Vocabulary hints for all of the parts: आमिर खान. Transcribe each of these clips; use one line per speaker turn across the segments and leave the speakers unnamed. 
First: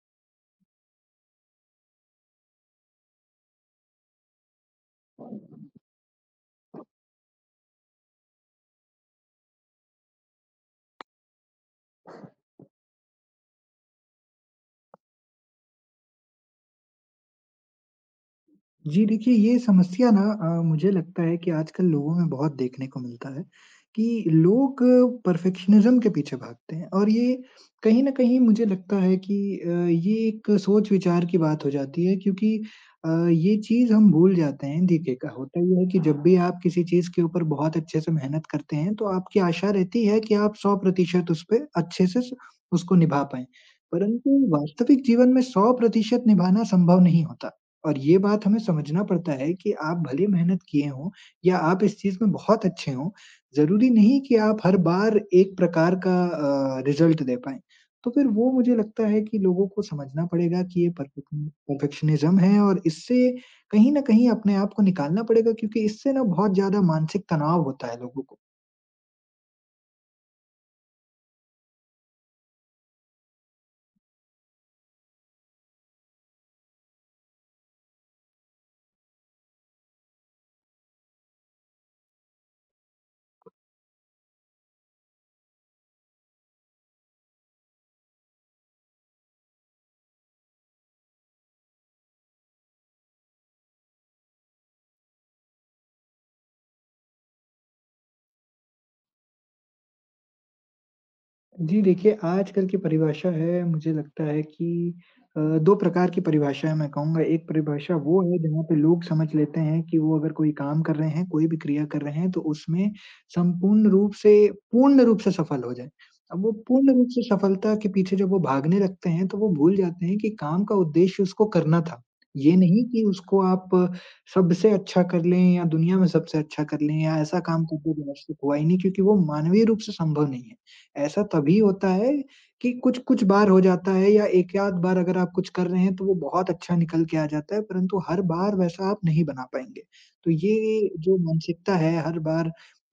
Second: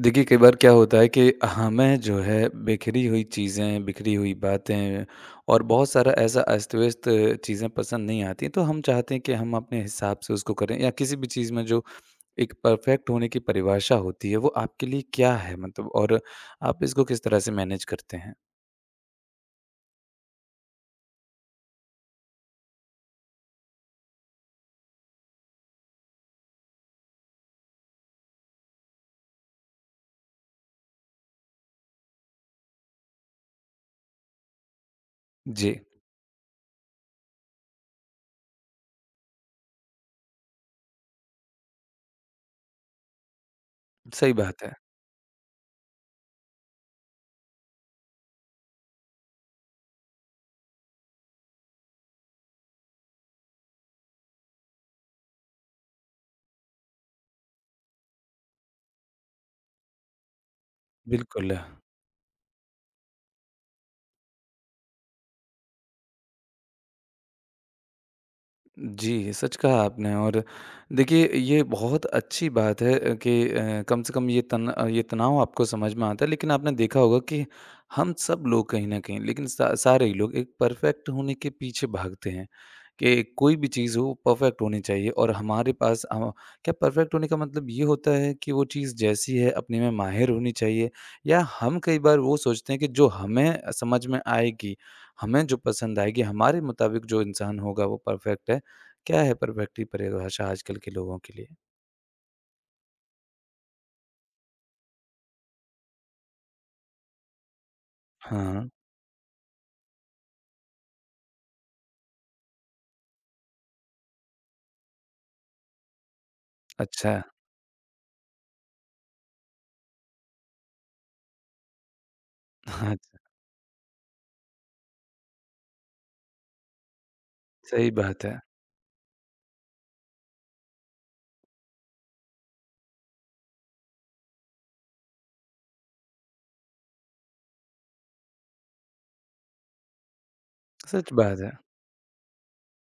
देखिए, कई बार क्या होता है कि हमें जो है बिखरी हुई चीज़ें, बिखरी हुई बातें और बहुत सारा ऐसा अस्त-व्यस्त चीज़ें पसंद नहीं आती, तो हम चाहते हैं कि हम अपने हिसाब से उसको करें या किसी भी चीज़ में जो एक परफ़ेक्ट होने की परिभाषा होती है, वो आपके लिए क्या है मतलब और आप इसको किस तरह से मैनेज करते हैं?
जी, देखिए ये समस्या ना मुझे लगता है कि आजकल लोगों में बहुत देखने को मिलता है कि लोग परफेक्शनिज़्म के पीछे भागते हैं। और ये कहीं न कहीं मुझे लगता है कि ये एक सोच-विचार की बात हो जाती है, क्योंकि ये चीज़ हम भूल जाते हैं। देखिए का होता
जी,
ये है कि जब भी आप किसी चीज़ के ऊपर बहुत अच्छे से मेहनत करते हैं, तो आपकी आशा रहती है कि आप 100% उस पे अच्छे से स उसको निभा पाएँ। परंतु
सही बात है।
वास्तविक जीवन में 100% निभाना संभव नहीं होता। और ये बात हमें समझना पड़ता है कि आप भले मेहनत किए हों या आप इस चीज़ में बहुत अच्छे हों, ज़रूरी नहीं कि आप हर बार एक प्रकार का रिज़ल्ट दे पाएँ। तो फिर वो मुझे लगता है कि लोगों को समझना पड़ेगा कि ये परफेक्न
बिल्कुल।
परफेक्शनिज़्म है, और इससे कहीं न कहीं अपने आप को निकालना पड़ेगा, क्योंकि इससे ना बहुत ज़्यादा मानसिक तनाव होता है लोगों को।
जी, सच कहा आपने और देखिए ये बहुत अच्छी बात है, कि कम से कम ये तनाव आपको समझ में आता है, लेकिन आपने देखा होगा कि हम सब लोग कहीं न कहीं लेकिन सा सारे ही लोग एक परफ़ेक्ट होने के पीछे भागते हैं, कि कोई भी चीज़ हो परफ़ेक्ट होनी चाहिए और हमारे पास क्या परफ़ेक्ट होने का मतलब ये होता है कि वो चीज़ जैसी है अपने में माहिर होनी चाहिए, या हम कई बार वो सोचते हैं कि जो हमें समझ में आएगी, हमें जो पसंद आएगी, हमारे मुताबिक जो इंसान होगा वो परफ़ेक्ट है। क्या है परफेक्टली परिभाषा आजकल के लोगों के लिए?
जी देखिए, आजकल की परिभाषा है मुझे लगता है कि 2 प्रकार की परिभाषाएँ मैं कहूँगा। एक परिभाषा वो है जहाँ
हाँ,
पे लोग समझ लेते हैं कि वो अगर कोई काम कर रहे हैं, कोई भी क्रिया कर रहे हैं तो उसमें संपूर्ण रूप से पूर्ण रूप से सफल हो जाएँ। अब वो पूर्ण रूप
अच्छा।
से सफलता के पीछे जब वो भागने लगते हैं तो वो भूल जाते हैं कि काम का उद्देश्य उसको करना था। ये नहीं
हाँ,
कि उसको आप सबसे अच्छा कर लें या दुनिया में सबसे अच्छा कर लें या ऐसा काम कर
सही
दें जो आज
बात
तक
है।
हुआ ही नहीं, क्योंकि वो मानवीय रूप से संभव नहीं है। ऐसा तभी होता है कि कुछ-कुछ बार हो जाता है या 1 आध बार अगर आप कुछ कर रहे हैं तो वो बहुत अच्छा निकल के आ जाता है, परंतु हर बार वैसा आप नहीं बना पाएँगे। तो ये
सच
जो
बात है।
मानसिकता है हर बार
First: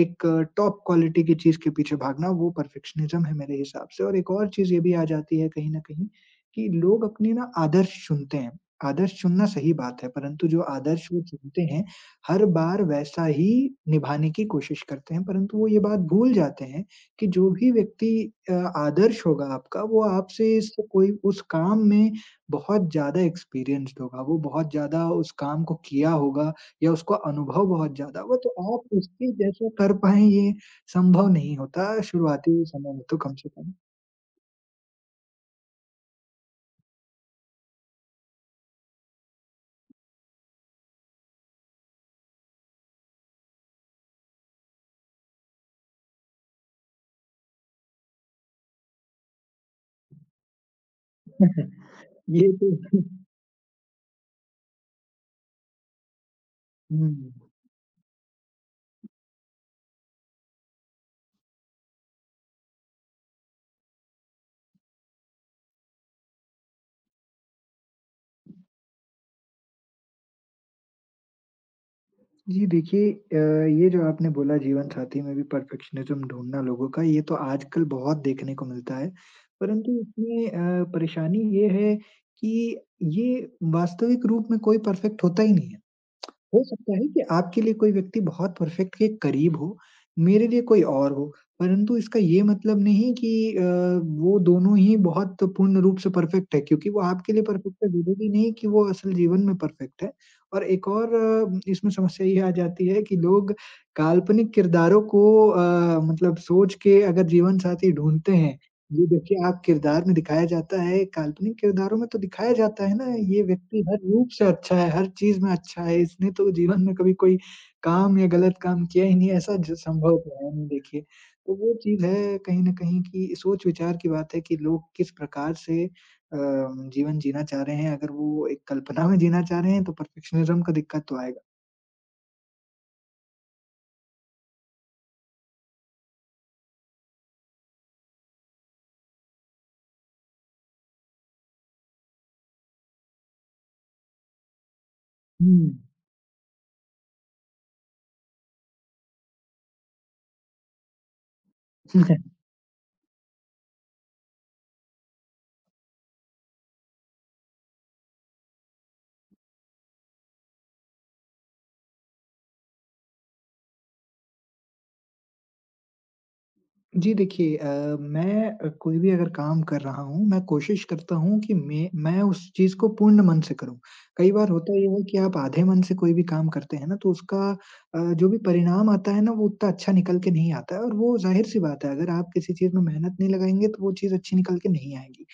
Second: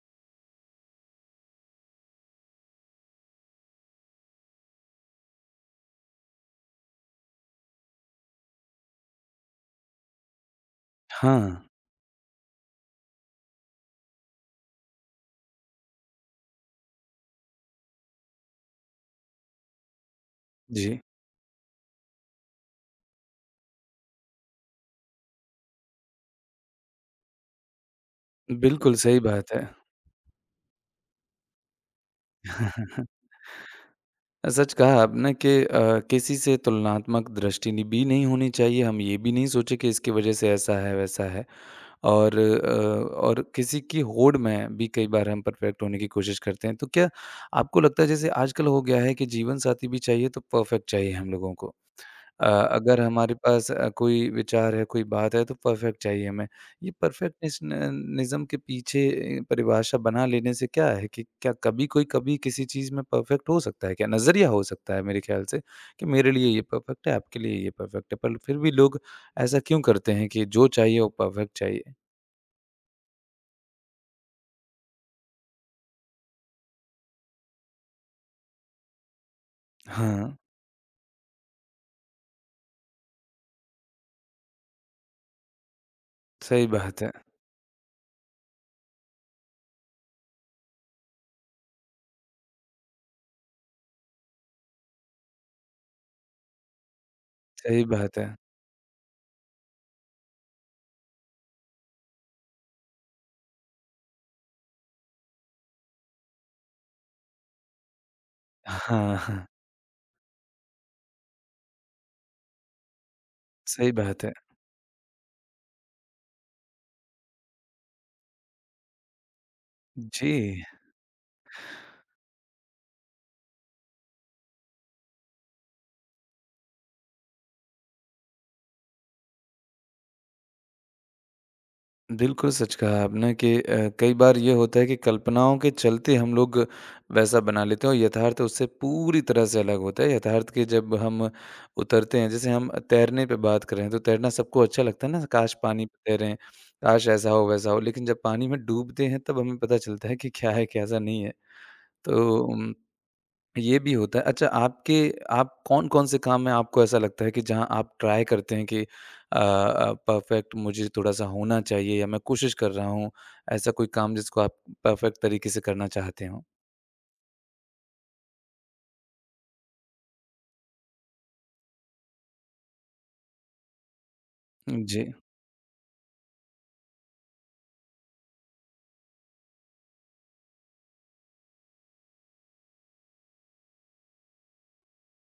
एक टॉप क्वालिटी की चीज़ के पीछे भागना, वो परफेक्शनिज़्म है मेरे हिसाब से। और एक और चीज़ ये भी आ जाती है कहीं न कहीं कि लोग अपने ना आदर्श चुनते हैं। आदर्श चुनना सही बात है, परंतु जो आदर्श वो
हाँ,
चुनते हैं, हर बार वैसा ही निभाने की कोशिश करते हैं, परंतु वो ये बात भूल जाते हैं कि जो भी व्यक्ति आदर्श होगा आपका, वो आपसे इस
जी।
कोई उस काम में बहुत ज़्यादा एक्सपीरियंस्ड होगा, वो बहुत ज़्यादा उस काम को किया होगा या उसको अनुभव बहुत ज़्यादा होगा, तो आप
बिल्कुल सही
उसके
बात है।
जैसा कर पाएँ ये संभव नहीं होता शुरुआती समय में तो कम से कम।
सच कहा आपने कि किसी से तुलनात्मक दृष्टि नि भी नहीं होनी चाहिए। हम ये भी नहीं सोचे कि इसकी वजह से ऐसा है, वैसा है और किसी की होड़ में भी कई बार हम परफेक्ट होने की कोशिश करते हैं। तो क्या आपको लगता है जैसे आजकल हो गया है कि जीवन साथी भी चाहिए तो परफेक्ट चाहिए हम लोगों को?
ये तो
अगर हमारे पास कोई विचार है, कोई बात है तो परफ़ेक्ट चाहिए हमें। ये
हुँ।
परफ़ेक्टनिस्न के पीछे परिभाषा बना लेने से क्या है कि क्या कभी कोई कभी किसी चीज़ में परफ़ेक्ट हो सकता है क्या? नज़रिया हो सकता है मेरे ख़्याल से कि मेरे लिए ये परफ़ेक्ट है, आपके लिए ये परफ़ेक्ट है। पर फिर भी लोग ऐसा क्यों करते हैं कि जो चाहिए वो परफ़ेक्ट चाहिए?
जी देखिए ये जो आपने बोला जीवन साथी में भी परफेक्शनिज़्म ढूँढना लोगों का, ये तो आजकल बहुत देखने को मिलता है। परंतु
हाँ,
इसमें परेशानी ये है कि ये वास्तविक रूप में कोई परफेक्ट होता ही नहीं है। हो
सही
सकता
बात
है
है,
कि आपके लिए कोई व्यक्ति बहुत परफेक्ट के करीब हो, मेरे लिए कोई और हो, परंतु इसका ये मतलब नहीं कि अ, वो दोनों ही बहुत पूर्ण रूप से परफेक्ट है, क्योंकि वो आपके लिए परफेक्ट
सही
है,
बात है।
ज़रूरी नहीं कि वो असल जीवन में परफेक्ट है। और एक और इसमें समस्या ये आ जाती है कि लोग काल्पनिक किरदारों को मतलब सोच के अगर जीवन साथी ढूँढते हैं। जी,
हाँ,
देखिए
हाँ,
आप किरदार में दिखाया जाता है, काल्पनिक किरदारों में तो दिखाया जाता है ना, ये व्यक्ति
सही
हर
बात
रूप
है।
से अच्छा है, हर चीज़ में अच्छा है, इसने तो जीवन में कभी कोई काम या गलत काम किया ही नहीं, ऐसा ज संभव
जी।
तो है नहीं देखिए। तो वो चीज़ है कहीं न कहीं कि सोच-विचार की बात है कि लोग किस प्रकार से जीवन जीना चाह रहे हैं, अगर वो एक कल्पना में जीना चाह रहे हैं, तो परफेक्शनिज़्म का दिक्कत तो आएगा।
बिल्कुल, सच कहा आपने कि कई बार ये होता है कि कल्पनाओं के चलते हम लोग वैसा बना लेते हैं और यथार्थ उससे पूरी तरह से अलग होता है। यथार्थ के जब हम उतरते हैं, जैसे हम तैरने पे बात करें, तो तैरना सबको अच्छा लगता है ना,
हुँ।
काश पानी पे तैरें, काश ऐसा हो, वैसा हो। लेकिन जब पानी में डूबते हैं, तब हमें पता चलता है कि क्या है, कैसा नहीं है। तो ये भी होता है। अच्छा, आपके आप कौन-कौन से काम में आपको ऐसा लगता है कि जहाँ आप ट्राई करते हैं कि परफ़ेक्ट मुझे थोड़ा-सा होना चाहिए या मैं कोशिश कर रहा हूँ, ऐसा कोई काम जिसको आप परफ़ेक्ट तरीके से करना चाहते हों?
जी देखिए मैं कोई भी अगर काम कर रहा हूँ, मैं कोशिश करता हूँ कि मैं उस चीज़ को पूर्ण मन से करूँ। कई बार होता ये है
जी,
कि आप आधे मन से कोई भी काम करते हैं ना, तो उसका जो भी परिणाम आता है ना, वो उतना अच्छा निकल के नहीं आता है, और वो ज़ाहिर-सी बात है, अगर आप किसी चीज़ में मेहनत नहीं लगाएँगे, तो वो चीज़ अच्छी निकल के नहीं आएगी।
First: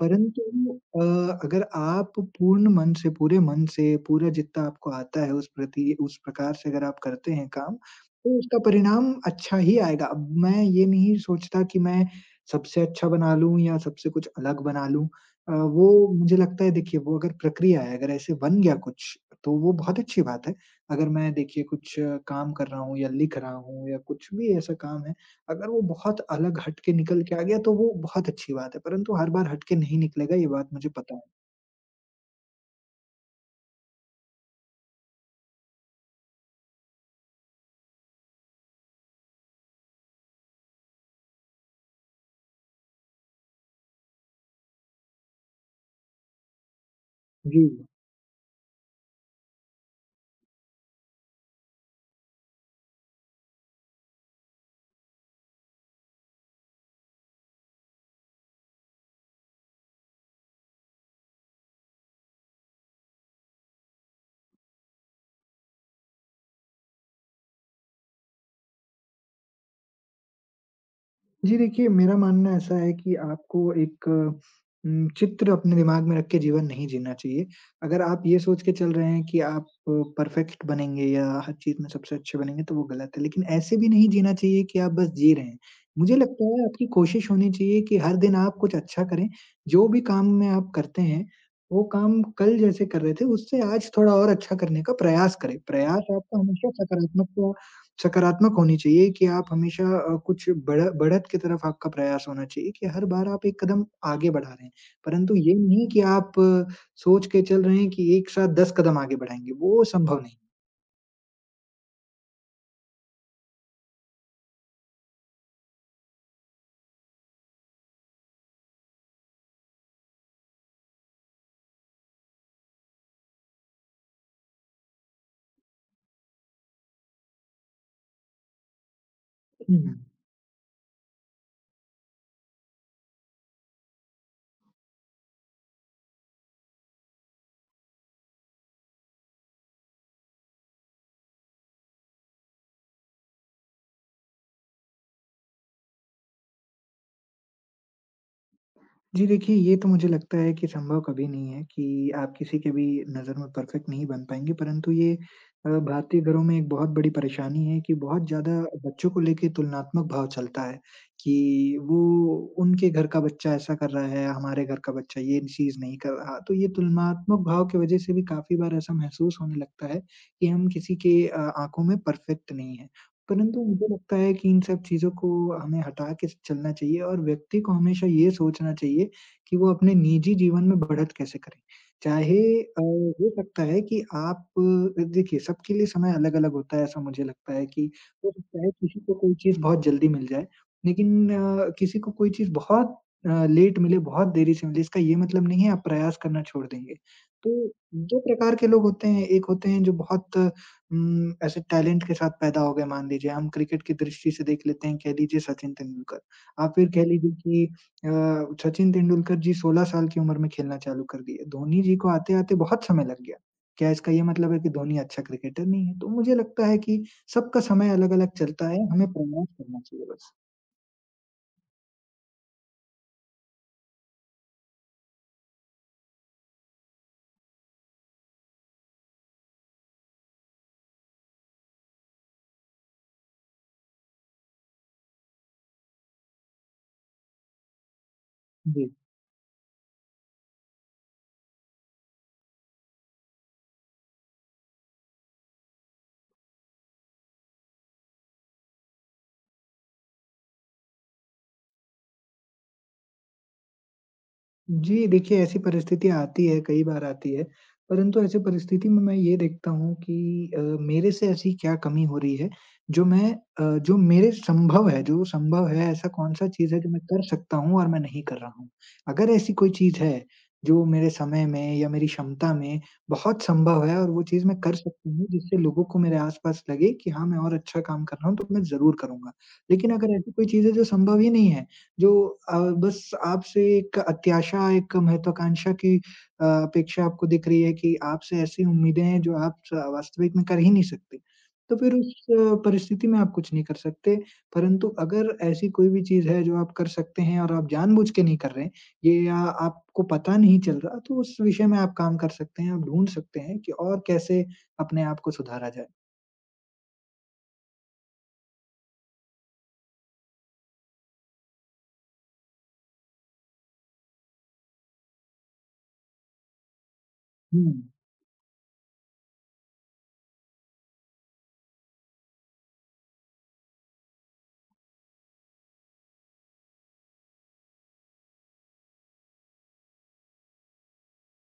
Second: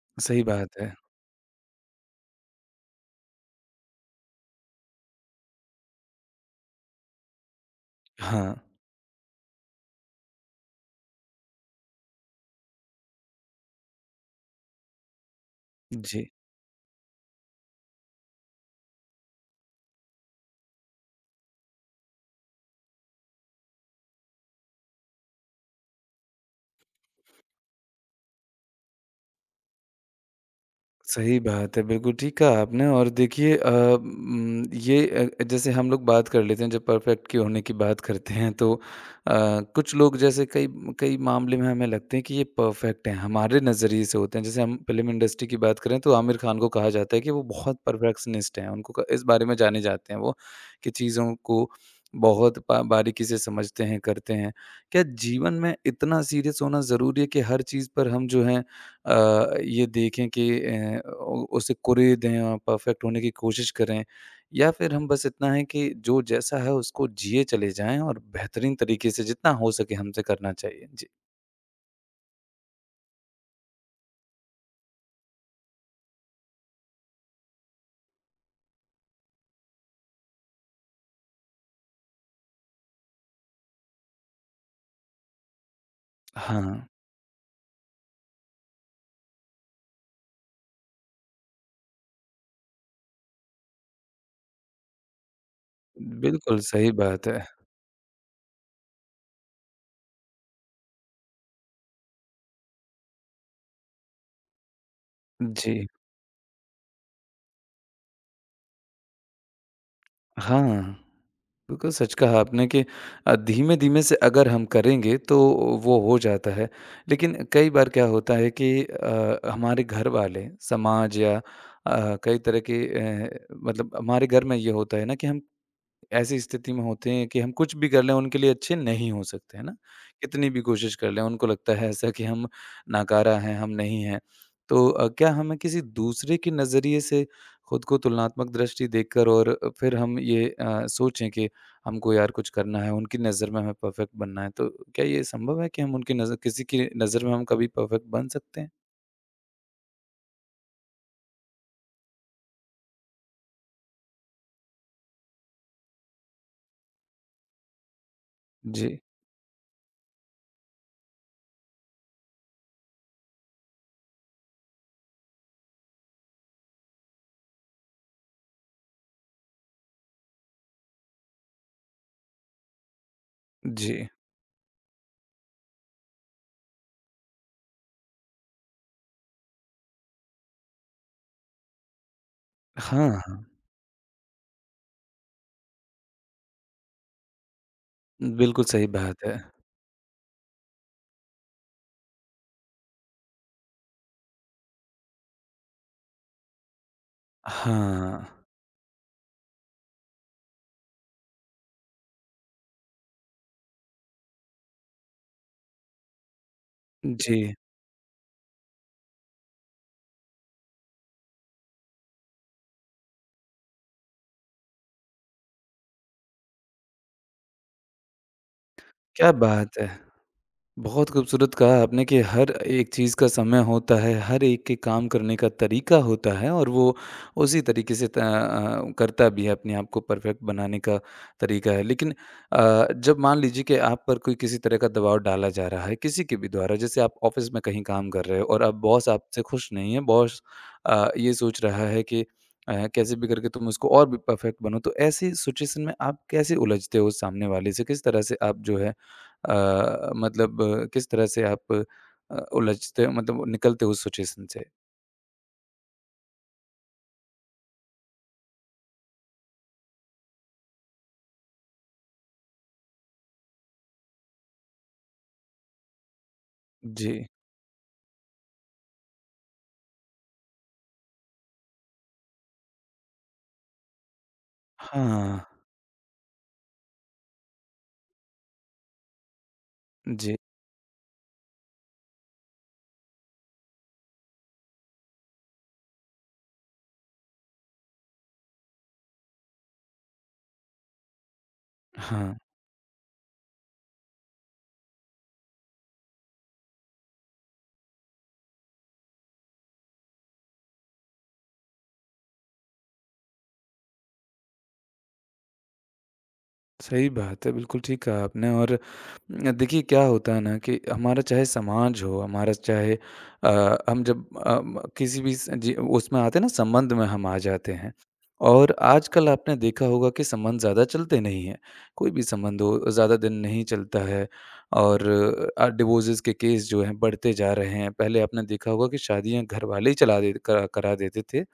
परंतु
सही बात है।
अगर आप पूर्ण मन से, पूरे मन से, पूरा जितना आपको आता है, उस प्रति उस प्रकार से अगर आप करते हैं काम, तो
हाँ,
उसका परिणाम अच्छा ही आएगा। अब मैं ये नहीं सोचता कि मैं सबसे अच्छा बना लूँ या सबसे कुछ अलग बना लूँ। वो
जी।
मुझे लगता है देखिए वो अगर प्रक्रिया है, अगर ऐसे बन गया कुछ तो वो बहुत अच्छी बात है। अगर मैं देखिए कुछ काम कर रहा हूँ या लिख रहा हूँ या कुछ भी ऐसा काम है, अगर वो बहुत अलग हट के निकल के आ गया तो वो बहुत अच्छी बात है, परंतु हर बार हट के नहीं निकलेगा ये बात मुझे पता है।
सही बात है, बिल्कुल ठीक कहा आपने और देखिए ये जैसे हम लोग बात कर लेते हैं जब परफेक्ट के होने की बात करते हैं तो कुछ लोग जैसे कई कई मामले में हमें लगते हैं कि ये परफेक्ट हैं, हमारे नज़रिए से होते हैं। जैसे हम फ़िल्म इंडस्ट्री की बात करें तो आमिर खान को कहा जाता है कि वो
जी।
बहुत परफेक्शनिस्ट हैं, उनको क इस बारे में जाने जाते हैं वो कि चीज़ों को बहुत बा बारीकी से समझते हैं, करते हैं। क्या जीवन में इतना सीरियस होना ज़रूरी है कि हर चीज़ पर हम जो हैं ये देखें कि अ, उ उसे कुरी दें और परफ़ेक्ट होने की कोशिश करें या फिर हम बस इतना है कि जो जैसा है उसको जिए चले जाएँ और बेहतरीन तरीके से जितना हो सके हमसे करना चाहिए। जी।
जी, देखिए मेरा मानना ऐसा है कि आपको एक चित्र अपने दिमाग में रख के जीवन नहीं जीना चाहिए। अगर आप ये सोच के चल रहे हैं कि आप परफेक्ट बनेंगे या हर चीज़ में सबसे अच्छे बनेंगे तो वो गलत है। लेकिन ऐसे भी नहीं जीना चाहिए कि आप बस जी रहे हैं। मुझे लगता है आपकी
हाँ,
कोशिश होनी चाहिए कि हर दिन आप कुछ अच्छा करें। जो भी काम में आप करते हैं, वो काम कल जैसे कर रहे थे उससे आज थोड़ा और अच्छा करने का प्रयास करें। प्रयास आपका
बिल्कुल
हमेशा
सही बात
सकारात्मक
है।
सकारात्मक होनी चाहिए कि आप हमेशा कुछ बढ़त की तरफ आपका प्रयास होना चाहिए कि हर बार आप एक कदम आगे बढ़ा रहे हैं। परंतु ये नहीं
जी।
कि आप सोच के चल रहे हैं कि एक साथ 10 कदम आगे बढ़ाएँगे, वो संभव नहीं।
हाँ। बिल्कुल सच कहा आपने कि धीमे-धीमे से अगर हम करेंगे तो वो हो जाता है। लेकिन कई बार क्या होता है कि हमारे घरवाले, समाज या कई तरह के अ, मतलब हमारे घर में ये होता है ना कि हम ऐसी स्थिति में होते हैं कि हम कुछ भी कर लें उनके लिए अच्छे नहीं हो सकते, है ना?
हुँ, हुँ।
कितनी भी कोशिश कर लें, उनको लगता है ऐसा कि हम नाकारा हैं, हम नहीं हैं। तो क्या हमें किसी दूसरे के नज़रिए से खुद को तुलनात्मक दृष्टि देकर और फिर हम ये सोचें कि हमको यार कुछ करना है, उनकी नज़र में हमें परफेक्ट बनना है, तो क्या ये संभव है कि हम उनकी नज़र किसी की नज़र में हम कभी परफेक्ट बन सकते हैं?
जी देखिए, ये तो मुझे लगता है कि संभव कभी नहीं है कि आप किसी के भी नज़र में परफेक्ट नहीं बन पाएँगे, परंतु ये भारतीय घरों में एक बहुत बड़ी परेशानी है कि बहुत ज़्यादा
जी,
बच्चों को लेके तुलनात्मक भाव चलता है कि वो उनके घर का बच्चा ऐसा कर रहा है, हमारे घर का बच्चा ये चीज़ नहीं कर रहा। तो ये तुलनात्मक भाव की वज़ह से भी काफ़ी बार ऐसा महसूस होने लगता है कि हम किसी के आँखों में परफेक्ट नहीं हैं। परंतु मुझे
जी।
लगता है कि इन सब चीज़ों को हमें हटा के चलना चाहिए, और व्यक्ति को हमेशा ये सोचना चाहिए कि वो अपने निजी जीवन में बढ़त कैसे करे। चाहे
हाँ,
हो
हाँ।
सकता है कि आप देखिए सबके लिए समय अलग-अलग होता है, ऐसा मुझे लगता है कि हो सकता
बिल्कुल
है
सही
किसी को
बात
कोई
है।
चीज़ बहुत जल्दी मिल जाए, लेकिन किसी को कोई चीज़ बहुत लेट मिले, बहुत देरी से मिले, इसका ये मतलब नहीं है आप प्रयास करना छोड़ देंगे। तो 2
हाँ।
प्रकार के लोग होते हैं, एक होते हैं जो बहुत ऐसे टैलेंट के साथ पैदा हो गए मान लीजिए, हम क्रिकेट की दृष्टि से देख लेते हैं कह लीजिए सचिन तेंदुलकर। आप फिर कह लीजिए
जी,
कि अ, सचिन तेंदुलकर जी 16 साल की उम्र में खेलना चालू कर दिए। धोनी जी को आते-आते बहुत समय लग गया। क्या इसका ये मतलब है कि धोनी अच्छा क्रिकेटर नहीं है? तो मुझे लगता है कि सबका समय अलग-अलग चलता है, हमें
क्या
प्रयास
बात
करना
है!
चाहिए बस।
बहुत खूबसूरत कहा आपने कि हर एक चीज़ का समय होता है, हर एक के काम करने का तरीका होता है और वो उसी तरीके से करता भी है, अपने आप को परफेक्ट बनाने का तरीका है। लेकिन जब मान लीजिए कि आप पर कोई किसी तरह का दबाव डाला जा रहा है, किसी के भी द्वारा, जैसे आप ऑफ़िस में कहीं काम कर रहे हो और अब
जी।
बॉस आपसे खुश नहीं है, बॉस ये सोच रहा है कि कैसे भी करके तुम उसको और भी परफेक्ट बनो, तो ऐसी सिचुएशन में आप कैसे उलझते हो सामने वाले से? किस तरह से आप जो है किस तरह से आप अ, उलझते मतलब निकलते हो उस सिचुएशन से?
जी, देखिए ऐसी परिस्थिति आती है, कई बार आती है। परंतु ऐसी परिस्थिति में मैं ये देखता हूँ कि मेरे से ऐसी क्या कमी हो रही है, जो मैं जो मेरे संभव है जो संभव है ऐसा कौन-सा चीज़ है जो मैं
जी।
कर सकता हूँ और मैं नहीं कर रहा हूँ। अगर ऐसी कोई चीज़ है जो मेरे समय में या मेरी क्षमता में बहुत संभव है और वो चीज़ मैं कर सकती हूँ
हाँ,
जिससे लोगों को मेरे आस-पास लगे कि हाँ, मैं और अच्छा काम कर रहा हूँ तो मैं ज़रूर करूँगा। लेकिन अगर ऐसी
जी,
कोई चीज़ है जो संभव ही नहीं है, जो बस आपसे एक अत्याशा, एक महत्वाकांक्षा की अपेक्षा आपको दिख रही है कि आपसे ऐसी उम्मीदें हैं जो आप स वास्तविक में कर ही नहीं सकते। तो फिर उस
हाँ।
परिस्थिति में आप कुछ नहीं कर सकते, परंतु अगर ऐसी कोई भी चीज़ है जो आप कर सकते हैं और आप जानबूझ के नहीं कर रहे हैं, ये या आपको पता नहीं चल रहा, तो उस विषय में आप काम कर सकते हैं, आप ढूँढ सकते हैं कि और कैसे अपने आप को सुधारा जाए।
सही बात है, बिल्कुल ठीक कहा आपने और देखिए क्या होता है ना कि हमारा चाहे समाज हो, हमारा चाहे अ, हम जब अ, म किसी भी स जी उसमें आते हैं ना संबंध में हम आ
हुँ।
जाते हैं और आजकल आपने देखा होगा कि संबंध ज़्यादा चलते नहीं हैं। कोई भी संबंध हो ज़्यादा दिन नहीं चलता है और डिवोर्सेस के केस जो हैं बढ़ते जा रहे हैं। पहले आपने देखा होगा कि शादियाँ घरवाले ही चला दे करा करा देते थे।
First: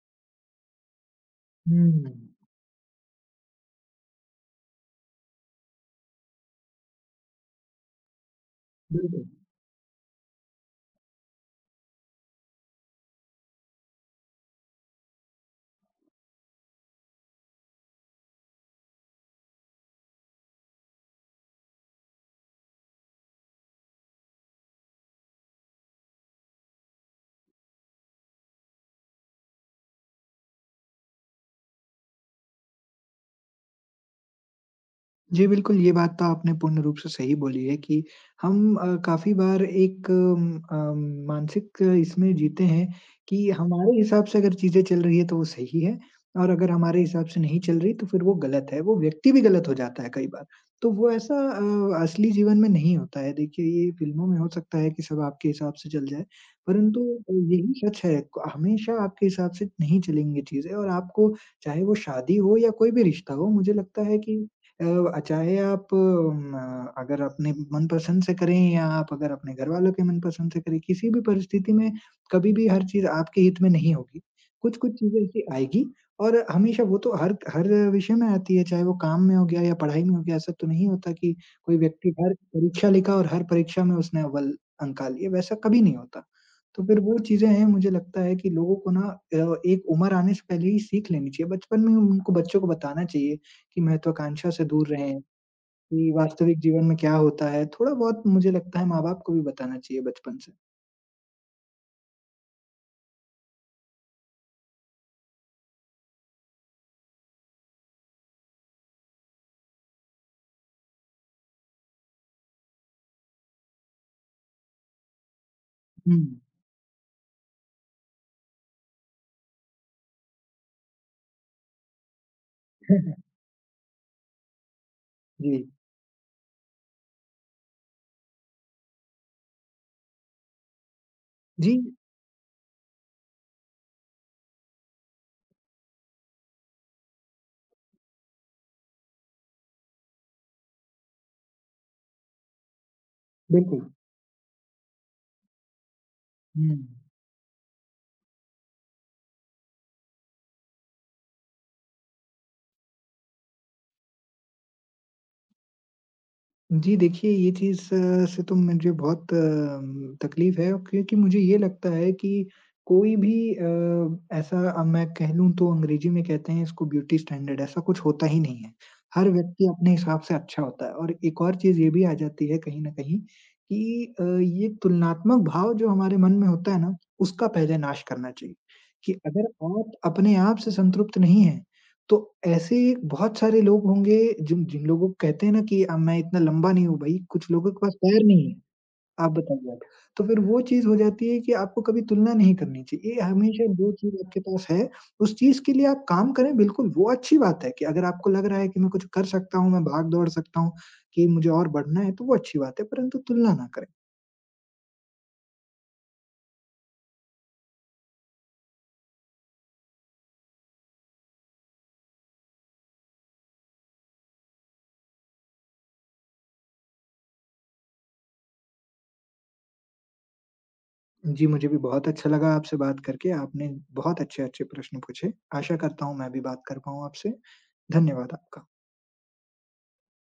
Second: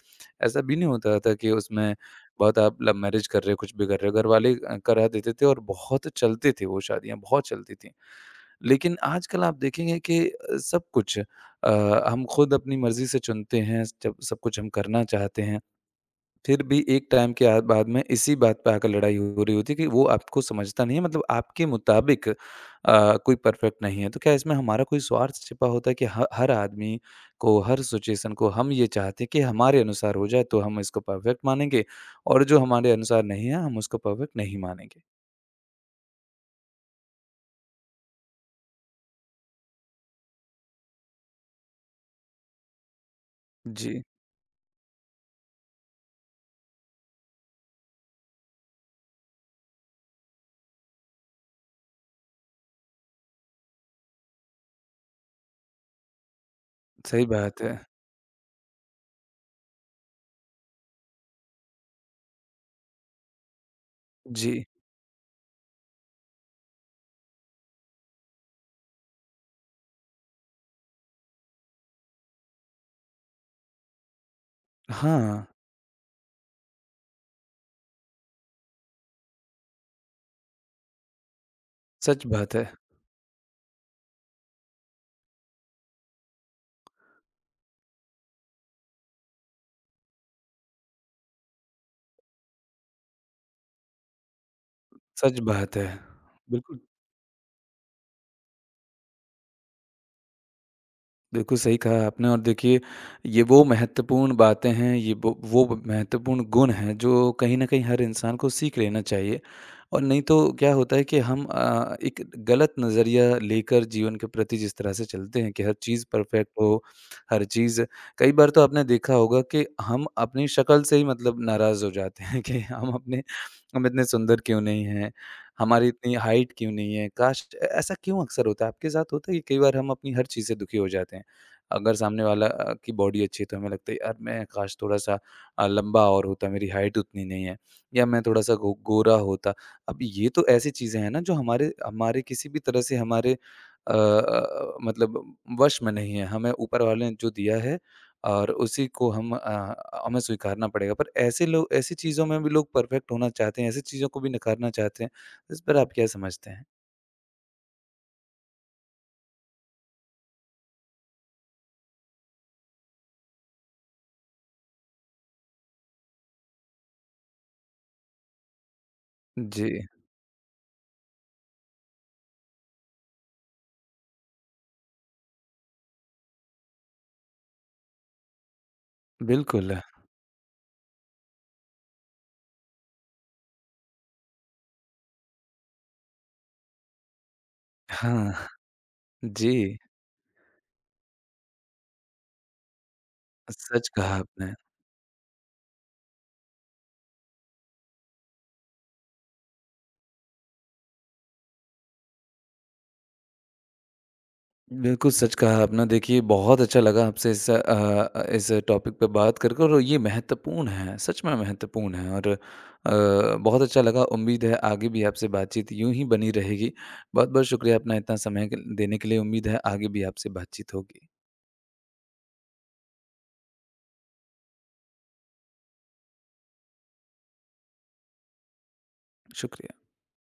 ऐसा भी नहीं होता था कि उसमें
हुँ,
बहुत आप लव मैरिज कर रहे हो, कुछ भी कर रहे हो, घरवाले करा देते थे और बहुत चलते थे वो शादियाँ, बहुत चलती थीं। लेकिन
बिल्कुल।
आजकल आप देखेंगे कि सब कुछ हम खुद अपनी मर्ज़ी से चुनते हैं, जब सब कुछ हम करना चाहते हैं। फिर भी एक टाइम के आ बाद में इसी बात पे आकर लड़ाई हो रही होती है कि वो आपको समझता नहीं है, मतलब आपके मुताबिक कोई परफेक्ट नहीं है। तो क्या इसमें हमारा कोई स्वार्थ छिपा होता है कि ह हर आदमी को, हर सिचुएशन को हम ये चाहते हैं कि हमारे अनुसार हो जाए तो हम इसको परफेक्ट मानेंगे और जो हमारे अनुसार नहीं है हम उसको परफेक्ट नहीं मानेंगे।
जी, बिल्कुल, ये बात तो आपने पूर्ण रूप से सही बोली है कि हम काफ़ी बार एक अम, मानसिक इसमें जीते हैं कि हमारे
जी,
हिसाब से अगर चीज़ें चल रही है तो वो सही है, और अगर हमारे हिसाब से नहीं चल रही तो फिर वो गलत है, वो व्यक्ति भी गलत हो जाता है कई बार। तो वो ऐसा असली जीवन में नहीं होता है, देखिए ये फ़िल्मों में हो सकता है कि सब आपके हिसाब से चल जाए, परंतु
सही बात
यही
है।
सच है क हमेशा आपके हिसाब से नहीं चलेंगी चीज़ें, और आपको चाहे वो शादी हो या कोई भी रिश्ता हो, मुझे लगता है कि
जी।
चाहे आप म अगर अपने मनपसंद से करें या आप अगर अपने घरवालों के मनपसंद से करें, किसी भी परिस्थिति में कभी भी हर चीज़ आपके हित में नहीं होगी। कुछ-कुछ चीज़ें ऐसी
हाँ,
आएगी, और हमेशा वो तो हर हर विषय में आती है, चाहे वो काम में हो गया या पढ़ाई में हो गया। ऐसा तो नहीं होता कि कोई व्यक्ति
सच
हर
बात है।
परीक्षा लिखा और हर परीक्षा में उसने अव्वल अंक आ लिए, वैसा कभी नहीं होता। तो फिर वो चीज़ें हैं, मुझे लगता है कि लोगों को ना एक उम्र आने से पहले ही सीख लेनी चाहिए। बचपन में उनको बच्चों को बताना चाहिए की महत्वाकांक्षा से दूर रहें,
सच बात है।
कि वास्तविक
बिल्कुल।
जीवन में क्या होता है, थोड़ा-बहुत मुझे लगता है माँ-बाप को भी बताना चाहिए बचपन से।
बिल्कुल सही कहा आपने और देखिए ये वो महत्वपूर्ण बातें हैं, ये वो महत्वपूर्ण गुण हैं जो कहीं न कहीं हर इंसान को सीख लेना चाहिए। और नहीं तो क्या होता है कि हम एक गलत नज़रिया लेकर जीवन के प्रति जिस तरह से चलते हैं कि हर चीज़
हुँ।
परफेक्ट हो, हर चीज़ कई बार तो आपने देखा होगा कि हम अपनी शक्ल से ही मतलब नाराज़ हो जाते हैं कि हम अपने हम इतने सुंदर क्यों नहीं हैं?
जी।
हमारी इतनी हाइट क्यों नहीं है? काश ऐसा क्यों अक्सर होता है? आपके साथ होता है कि कई बार हम अपनी हर चीज़ से दुखी हो जाते हैं?
जी,
अगर सामने वाला की बॉडी अच्छी है तो हमें लगता है यार मैं काश थोड़ा-सा लंबा और होता, मेरी हाइट उतनी नहीं है या मैं थोड़ा-सा गो गोरा होता। अब ये तो ऐसी चीज़ें हैं ना जो हमारे हमारे किसी भी तरह से हमारे
बिल्कुल।
अ अ, मतलब वश में नहीं है। हमें
हुँ।
ऊपर वाले ने जो दिया है और उसी को हमें स्वीकारना पड़ेगा। पर ऐसे लोग ऐसी चीज़ों में भी लोग परफेक्ट होना चाहते हैं, ऐसी चीज़ों को भी नकारना चाहते हैं। इस पर आप क्या समझते हैं?
जी, देखिए ये चीज़ से तो मुझे बहुत तकलीफ़ है क्योंकि मुझे ये लगता है कि कोई भी ऐसा मैं कह लूँ तो अंग्रेज़ी में कहते हैं इसको ब्यूटी स्टैंडर्ड, ऐसा कुछ होता ही नहीं है। हर व्यक्ति
जी,
अपने हिसाब से अच्छा होता है, और एक और चीज़ ये भी आ जाती है कहीं न कहीं कि ये तुलनात्मक भाव जो हमारे मन में होता है ना, उसका पहले नाश करना चाहिए, कि अगर
बिल्कुल।
आप अपने आप से संतुष्ट नहीं हैं तो ऐसे बहुत सारे लोग होंगे जिन जिन लोगों को कहते हैं ना कि मैं इतना लंबा नहीं हूँ भाई, कुछ लोगों के पास पैर
हाँ,
नहीं है। आप बताइए आप।
जी,
तो फिर वो चीज़ हो जाती है कि आपको कभी तुलना नहीं करनी चाहिए। हमेशा
सच
जो चीज़
कहा
आपके
आपने।
पास है, उस चीज़ के लिए आप काम करें बिल्कुल, वो अच्छी बात है कि अगर आपको लग रहा है कि मैं कुछ कर सकता हूँ, मैं भाग-दौड़ सकता हूँ, कि मुझे और बढ़ना है, तो वो अच्छी बात है, परंतु तुलना ना करें।
बिल्कुल, सच कहा आपने। देखिए, बहुत अच्छा लगा आपसे इस इस टॉपिक पे बात कर कर और ये महत्वपूर्ण है, सच में महत्वपूर्ण है और बहुत अच्छा लगा। उम्मीद है आगे भी आपसे बातचीत यूँ ही बनी रहेगी। बहुत-बहुत शुक्रिया अपना इतना समय क देने के लिए। उम्मीद है आगे भी आपसे बातचीत होगी।
जी, मुझे भी बहुत अच्छा लगा आपसे बात करके। आपने बहुत अच्छे-अच्छे प्रश्न पूछे। आशा करता हूँ मैं भी बात कर पाऊँ आपसे। धन्यवाद आपका।
शुक्रिया।